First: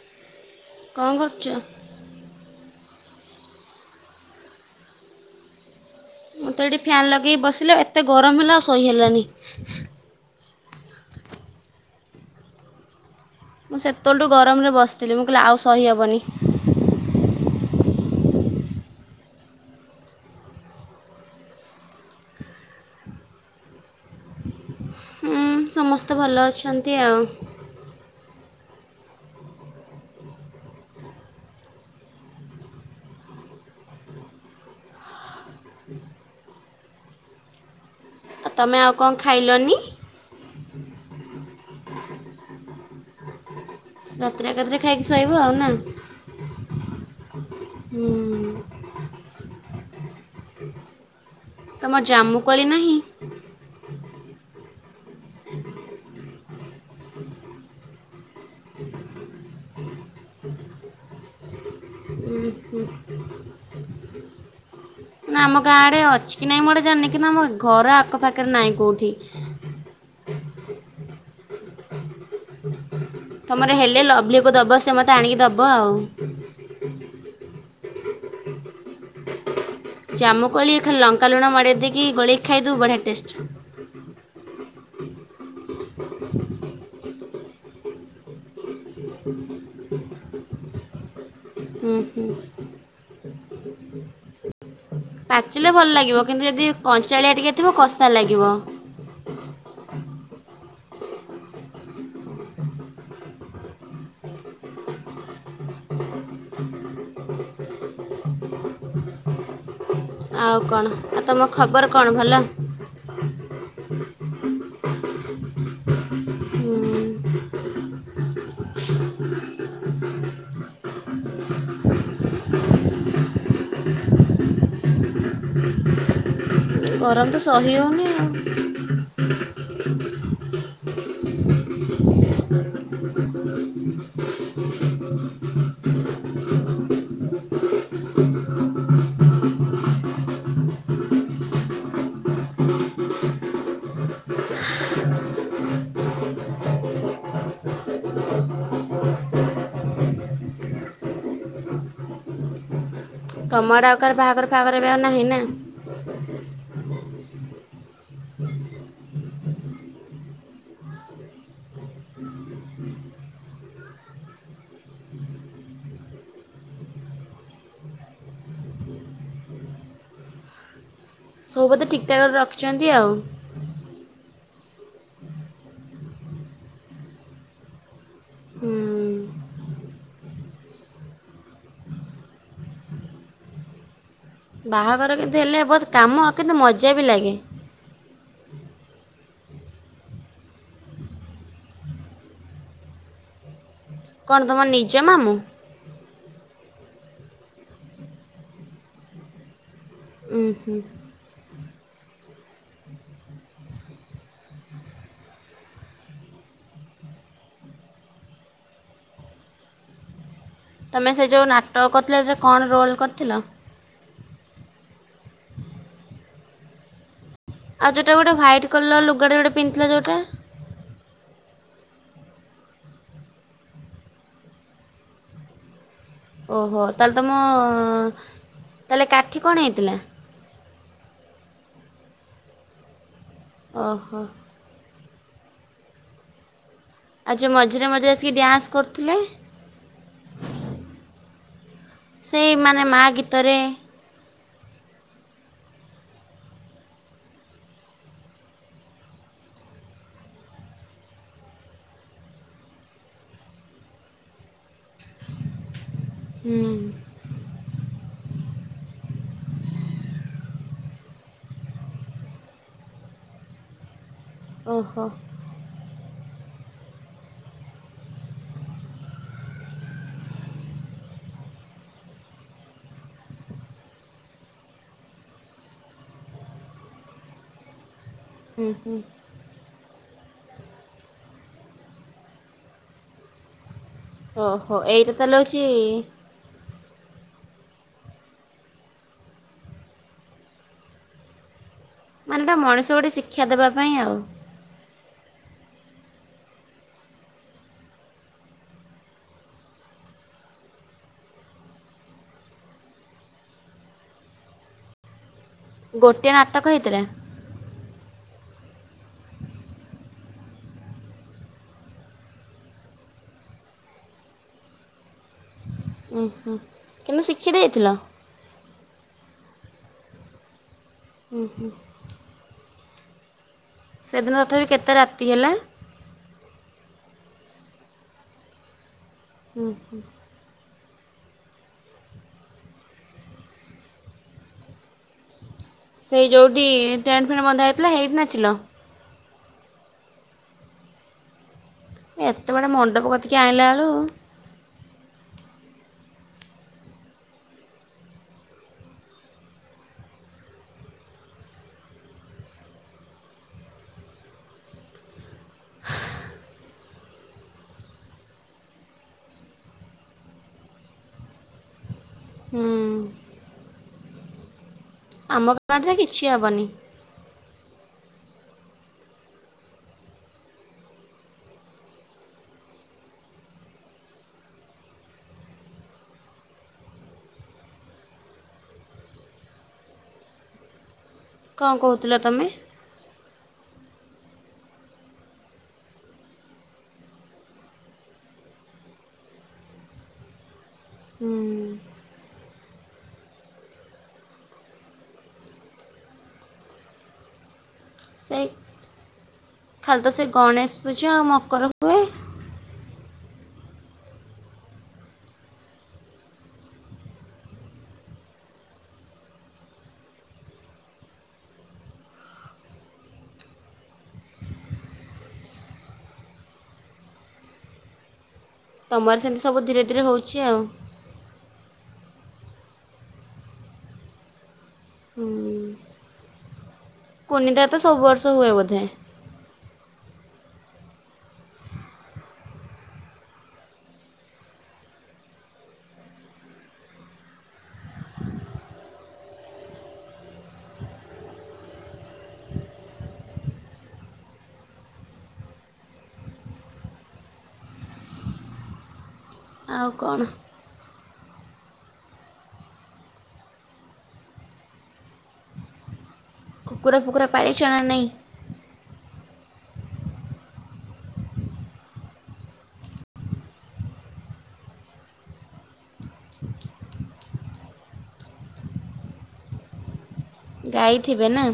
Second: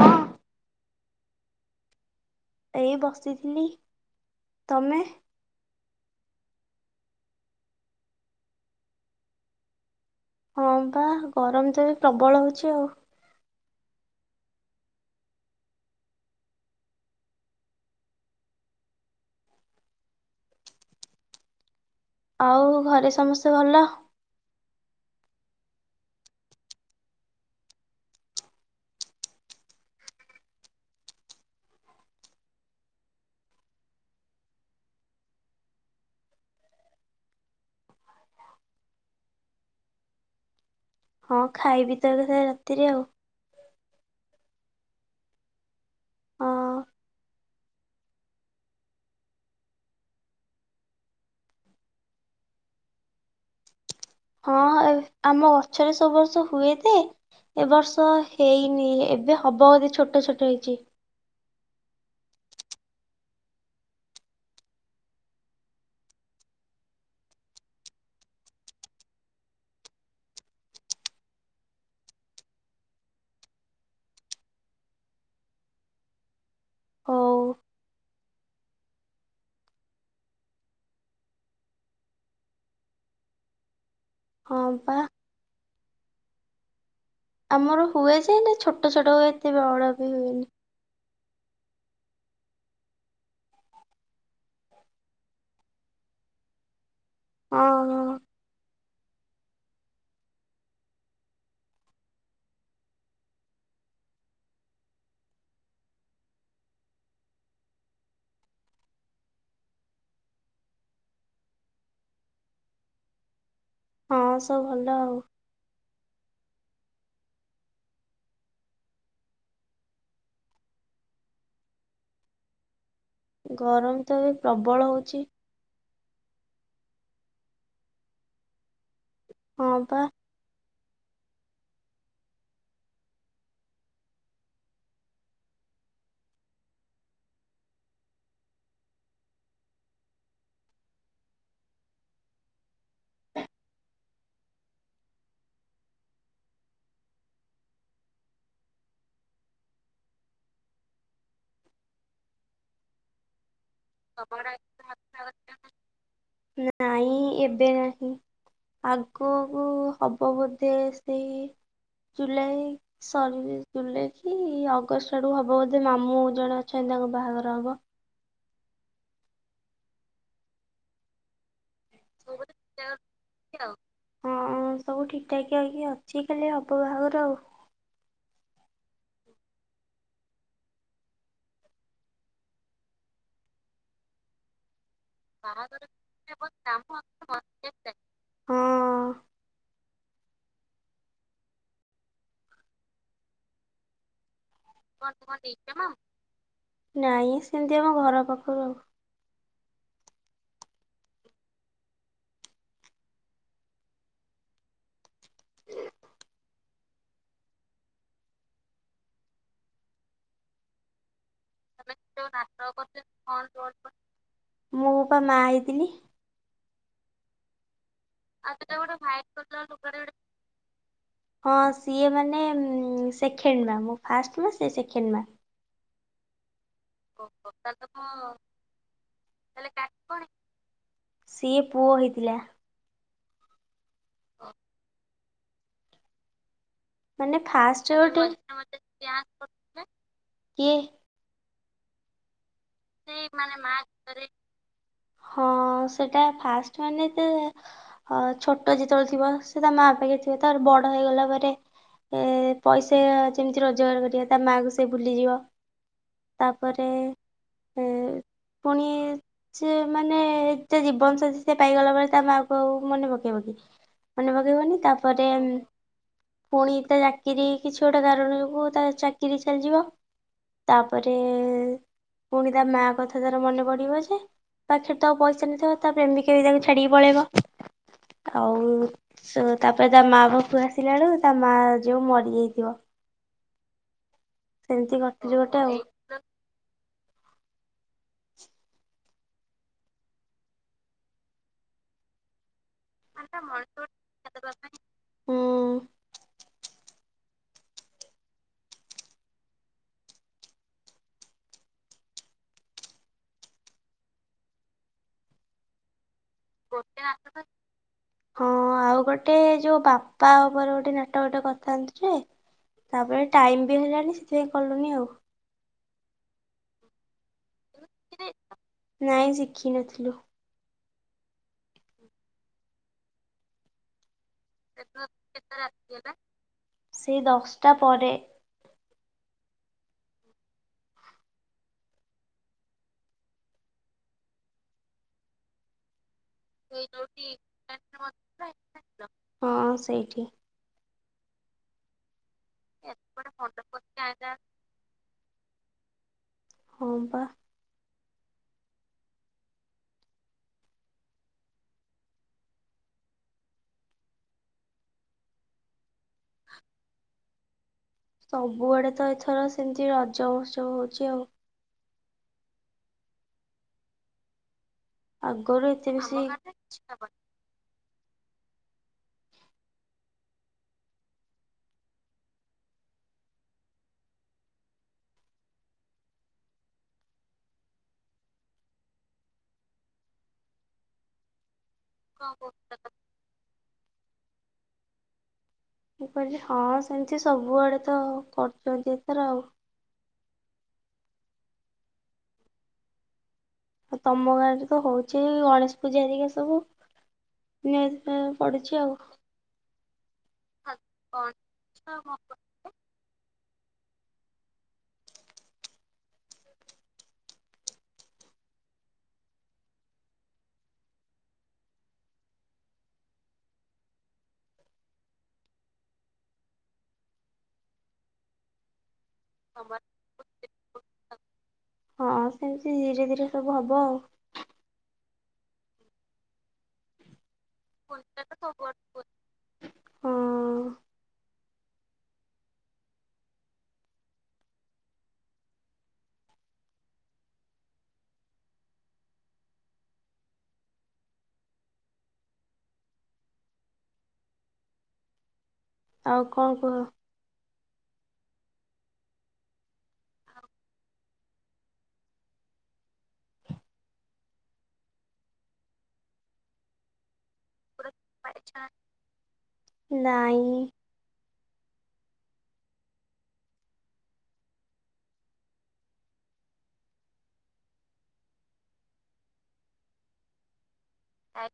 ହଁ କଁ କରୁଛ। ଏଇ ବସିଥିଲି ତମେ। ମୁଁ ତ ଏଠି ଫ୍ୟାନ୍ ଲଗେଇ ବସିଲେ ଏତେ ଗରମ ହେଲା ଆଉ ଶହି ହେଲାନି। ହଁ ବା ଗରମ ତ ବି ପ୍ରବଳ ହଉଛି ଆଉ। ମୁଁ ସେତେବେଳ ଠୁ ଗରମ ରେ ବସିଥିଲି ମୁଁ କହିଲି ଆଉ ସହିହବନି। ଆଉ ଘରେ ସମସ୍ତେ ଭଲ। ହୁଁ ସମସ୍ତେ ଭଲ ଅଛନ୍ତି ଆଉ। ଆଉ ତମେ ଆଉ କଁ ଖାଇଲନି। ହଁ ଖାଇବି ତ ଏକାଥରେ ରାତିରେ ଆଉ। ରାତିରେ ଏକାଥରେ ଖାଇକି ଶୋଇବ ଆଉ ନା। ହଁ। ହୁଁ। ତମର ଜାମ୍ମୁ କୋଳି ନାହିଁ। ହଁ ଏ ଆମ ଗଛରେ ସବୁ ବର୍ଷ ହୁଏ ତେ ଏ ବର୍ଷ ହେଇନି ଏବେ ହବ ଯଦି ଛୋଟ ଛୋଟ ହେଇଛି। ଉଁ ହଁ। ନା ଆମ ଗାଁ ଆଡେ ଅଛି କି ନାଇଁ ମୁଁ ଏଇଟା ଜାଣିନି କିନ୍ତୁ ଆମ ଘର ଆଖ ପାଖରେ ନାହିଁ କୋଉଠି। ତମର ହେଲେ ଲଭଲି କୁ ଦବ ସେ ମତେ ଆଣିକି ଦବ ଆଉ। ହଉ। ଜାମୁ କୋଳି ଖାଲି ଲଙ୍କା ଲୁଣ ମଡ଼େଇ ଦେଇକି ଗୋଳେଇି ଖାଇଦବୁ ବଢିଆ ଟେଷ୍ଟ। ହଁ ବା। ଆମର ହୁଏ ଯେ ହେଲେ ଛୋଟ ଛୋଟ ହୁଏ ଏତେ ବଡ଼ ବି ହୁଏନି। ଉଁ ହୁଁ। ପାଚିଲେ ଭଲ ଲାଗିବ କିନ୍ତୁ ଯଦି କଞ୍ଚାଳିଆ ଟିକେ ଥିବ ହଁ କସା ହଁ ଲାଗିବ। ଆଉ କଣ ଆଉ ତମ ଖବର କଣ ଭଲ। ହଁ ସବୁ ଭଲ ଆଉ। ହୁଁ, ଗରମ ତ ଏବେ ପ୍ରବଳ ହଉଛି। ଗରମ ତ ସହି ହଉନି ଆଉ। ହଁ ବା। ତମ ଆଡେ ଆଉ କାହାର ବାହାଘର ଫାହାଘର ଏବେ ଆଉ ନାହିଁ ନା। ନାଇଁ ଏବେ ନାହିଁ। ଆଗକୁ ହବ ବଧେ ସେଇ ଜୁଲାଇ‌। ସରିଲେ ଜୁଲାଇ କି ଅଗଷ୍ଟ ଆଡୁକୁ ହବ ବୋଧେ ମାମୁଁ ଜଣେ ଅଛନ୍ତି ତାଙ୍କ ବାହାଘର ହବ। ସବୁ ବଧେ ଠିକଠାକ୍ କରି ରଖିଛନ୍ତି ଆଉ। ହଁ ସବୁ ଠିକ ଠାକିଆ ହେଇକି ଅଛି ଖାଲି ହବ ବାହା ଘର ଆଉ। ହୁଁ, ବାହା ଘର କିନ୍ତୁ ହେଲେ ବାହାଘର ବହୁତ କାମ କିନ୍ତୁ ମଜା ବି ଲାଗେ। ହଁ। କଣ ତମ ନି ନାଇଁ ସେମିତି ଆମ ଘର ପାଖରୁ ଆଉ। ଉୁଁ ହୁଁ। ତମେ ସେ ଯୋଉ ନାଟକ କରିଥିଲ ସେଥେରେ କଣ ରୋଲ୍ କରିଥିଲ। ମୁଁ ପା ମା ହେଇଥିଲି। ଆଉ ଯୋଉ ଟା ଗୋଟେ ହ୍ୱାଇଟ୍ କଲର ଲୁଗା ଟେ ଗୋଟେ ପିନ୍ଧଥିଲ ଯୋଉଟା। ହଁ ସିଏ ମାନେ ଉଁ ସେଖେଣ୍ଡ ମା ମୁଁ ଫାଷ୍ଟ ମା ସେ ସେକେଣ୍ଡ ମା। ଓହୋ ତାହେଲେ ତମ ତାହେଲେ କାଠି କଣ ହେଇଥିଲା? ସିଏ ପୁଅ ହେଇଥିଲା। ଓହୋ। [inaudible] ଆଉ ମାନେ ଯୋ ମଝିରେ ଫାଷ୍ଟ ମଝିରେ ଗୋଟେ ଆସିକି ଡ୍ୟାନ୍ସ କରୁଥିଲେ। କିଏ? ସେଇ ମାନେ ମା ସେଇ ଗୀତରେ ମାନେ ମା ହଁ ସେଟା ଫାଷ୍ଟ ମାନେ ତ ହଁ ଛୋଟ ଯେତେବେଳେ ଥିବ ସେ ତା ମାଆ ପାଖରେ ଥିବ ତାପରେ ବଡ ହେଇଗଲା ପରେ ଏ ପଇସା ଯେମିତି ରୋଜଗାର କରିବ ତା ମା କୁ ସେ ଭୁଲିଯିବ। ହୁଁ ତାପରେ ଏ ପୁଣି ସେ ମାନେ ତା ଜୀବନ ସାଥି ସେ ପାଇଗଲା ପରେ ତା ମା କୁ ଆଉ ମନେ ପକେଇବକି। ପକେଇବନି ଓହୋ ତାପରେ ପୁଣି ତା ଚାକିରି କିଛି ଗୋଟେ କାରଣ ଯୋଗୁ ତା ଚାକିରି ଚାଲିଯିବ ତାପରେ ପୁଣି ତା ମା କଥା ତାର ମନେ ପଡିବ ଯେ ପାଖରେ ତ ଆଉ ପଇସା ନଥିବ ତା ପ୍ରେମିକା ବି ତାକୁ ଛାଡିକି ପଳେଇବ ଆଉ ହୁଁ ହୁଁ ସ ତାପରେ ତା ମା ପାଖୁ ଆସିଲା ବଳୁ ତା ମା ଯୋଉ ମରିଯାଇଥିବ। ଓହୋ ସେମିତି ଏଇଟା କରିଥିଲି ତାହେଲେ ଗୋଟେ ହୋଉଛି ଆଉ ମାନେଟା ମଣିଷ ଗୋଟେ ଶିକ୍ଷା ଦେବା ପାଇଁ ଆଉ। ହୁଁ। ଗୋଟିଏ ନାଟକ ହେଇଥିଲା। ହଁ ଆଉ ଗୋଟେ ଯୋଉ ବାପା ଉପରେ ଗୋଟେ ନାଟକଟ କରିଥାନ୍ତୁ ଯେ ତାପରେ ଟାଇମ୍ ବି ହେଲାନି ସେଥିପାଇଁ କଲୁନି ଆଉ। ଉ ହୁ କିନ୍ତୁ ଶିଖି ଦେଇଥିଲ। ନାଇଁ ଶିଖିନଥିଲୁ। ଉଁ ହୁଁ ସେଦିନ ତଥାପି କେତେ ରାତି ହେଲା? ସେଇ ଦଶଟା ପରେ ଉଁ ହୁଁ ସେଇ ଯେଉଁଠି ଟେଣ୍ଟ ଫେଣ୍ଟ ବନ୍ଧା ହେଇଥିଲା ସେଇଥି ନାଚିଲ। ହଁ ସେଇଠି। ଏତେ ବାଟ ମଣ୍ଡପ କତିକି ଆଣିଲା ବେଳୁ ହ ପା ସବୁଆଡେ ତ ଏଥର ସେମତି ରଜ ମହୋତ୍ସବ ହଉଛି ଆଉ। ହୁଁ ଆମ ଆଗରୁ ଗାଁରେ ଏତେ କିଛି ବେଶୀ ହେବନି କଣ କହୁଥିଲ ତମେ? ମୁଁ କହିଲି ହଁ ସେମିତି ସବୁଆଡ଼େ ତ କରୁଛନ୍ତି ଏଥର ଆଉ। ହୁଁ ଆ ତମ ଗାଁ ରେ ତ ହଉଛି ଗଣେଶ ପୂଜା ହେରିକା ସବୁ। [unintelligible] ସେଇ ପଡୁଛି ଆଉ ଖାଲି ତ ସେ ଗଣେଶ ପୂଜା ଆଉ ମକର ହୁଏ [unintelligible] ତମର ସେମିତି ସବୁ ଧୀରେ ଧୀରେ ହଉଛି ଆଉ। ହଁ ସେମିତି ଧୀରେ ଧୀରେ ସବୁ ହବ ଆଉ। ହୁଁ [unintelligible] ରେ ତ ସବୁ ବର୍ଷ ହୁଏ ବୋଧେ। ହଁ ଆଉ କଣ କୁହ? ଆଉ କଣ। କୁକୁଡ଼ା ଫୁକୁଡା ପାଳିଚନା ନାହିଁ। ନାଇଁ। ଗାଈ ଥିବେ ନା?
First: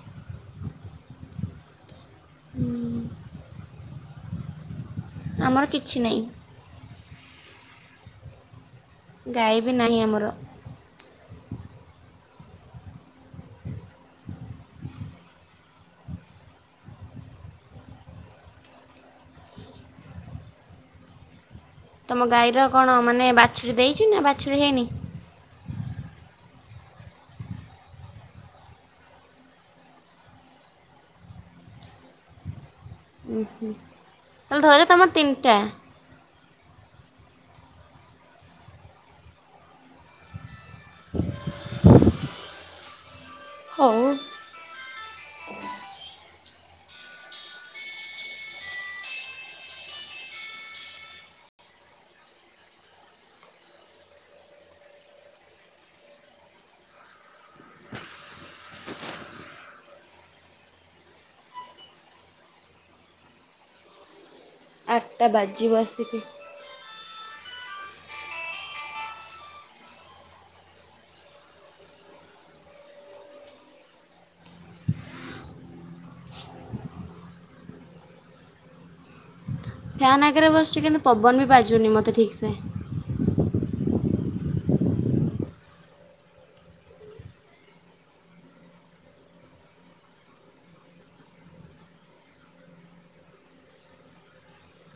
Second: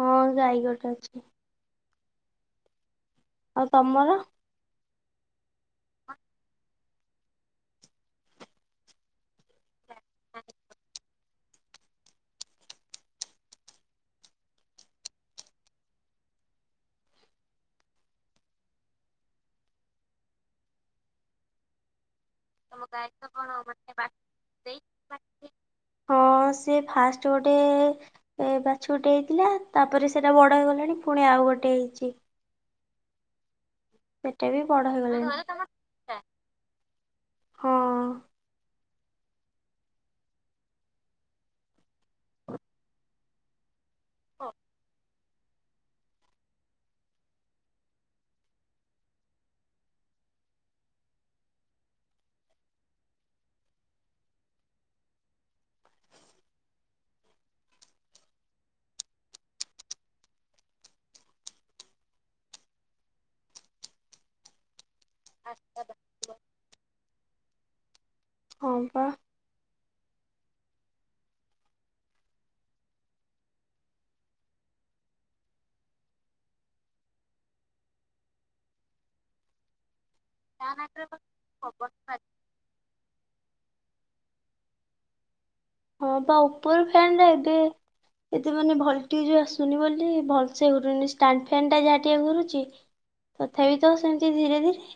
ହଁ ଗାଈ ଗୋଟେ ଅଛି। ଆଉ ତମର? ଆମର କିଛି ନାଇଁ। ଗାଈ ବି ନାହିଁ ଆମର। ତମ ଗାଈର କଣ ମାନେ ବାଛୁରୀ ଦେଇଚି ନା ବାଛୁରୀ ହେଇନି? ହଁ ସିଏ ଫାଷ୍ଟ ଗୋଟେ ଏ ବାଛୁରୀଟେ ହେଇଥିଲା ତା ପରେ ସେଇଟା ବଡ ହେଇଗଲାଣି ପୁଣି ଆଉ ଗୋଟେ ହେଇଚି। ଉଁ ହୁଁ। ସେ ବି ବଡ ହେଇଗଲାଣି। ହଁ ହଉ ହଁ। ଆଠଟା ବାଜିିବ ଆସିକି। ହଁ ପା। ଫ୍ୟାନ୍ ଆଗରେ ବସିଛି କିନ୍ତୁ ପବନ ବି ବାଜୁନି ମତେ ଠିକ ସେ। ହଁ ପା ଉପର ଫ୍ୟାନ୍ ଟା ଏବେ ଏତେ ମାନେ ଭୋଲ୍ଟେଜ ଆସୁନି ବୋଲି ଭଲସେ ଘୁରୁନି ଷ୍ଟାଣ୍ଡ ଫ୍ୟାନ୍ ଟା ଯାହା ଟିକେ ଘୁରୁଚି। ତଥାପି ତ ସେମିତି ଧୀରେ ଧୀରେ।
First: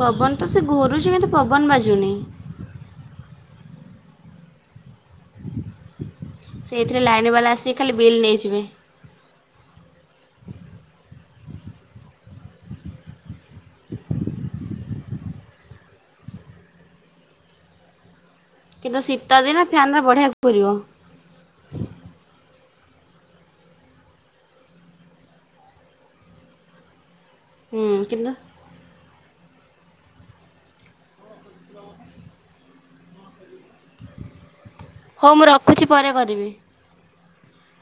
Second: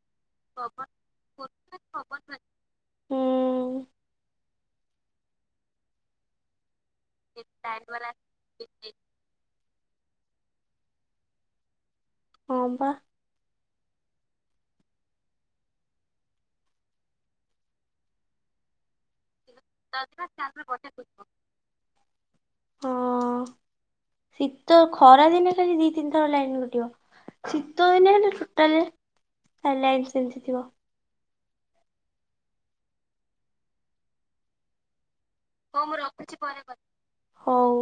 ପବନ ତ ସେ ଘୁରୁଚି କିନ୍ତୁ ପବନ ବାଜୁନେଇ। ଉଁ ସେଇଥିରେ ଲାଇନ ବାଲା ଆସିକି ଖାଲି ବିଲ୍ ନେଇଯିବେ। ହଁ ବା। କିନ୍ତୁ ଶୀତ ଦିନ ଫ୍ୟାନ୍ର ବଢ଼ିଆ ଘୁରିବ ହଁ। ଶୀତ ଖରା ଦିନେ ଖାଲି ଦି ତିନି ଥର ଲାଇନ୍ କଟିବ। ଶୀତ ହୁଁ ଦିନ କିନ୍ତୁ ହେଲେ ଟୋଟାଲେ ଆ ଲାଇନ୍ ସେମିତି ଥିବ। ହଉ ମୁଁ ର ହଉ।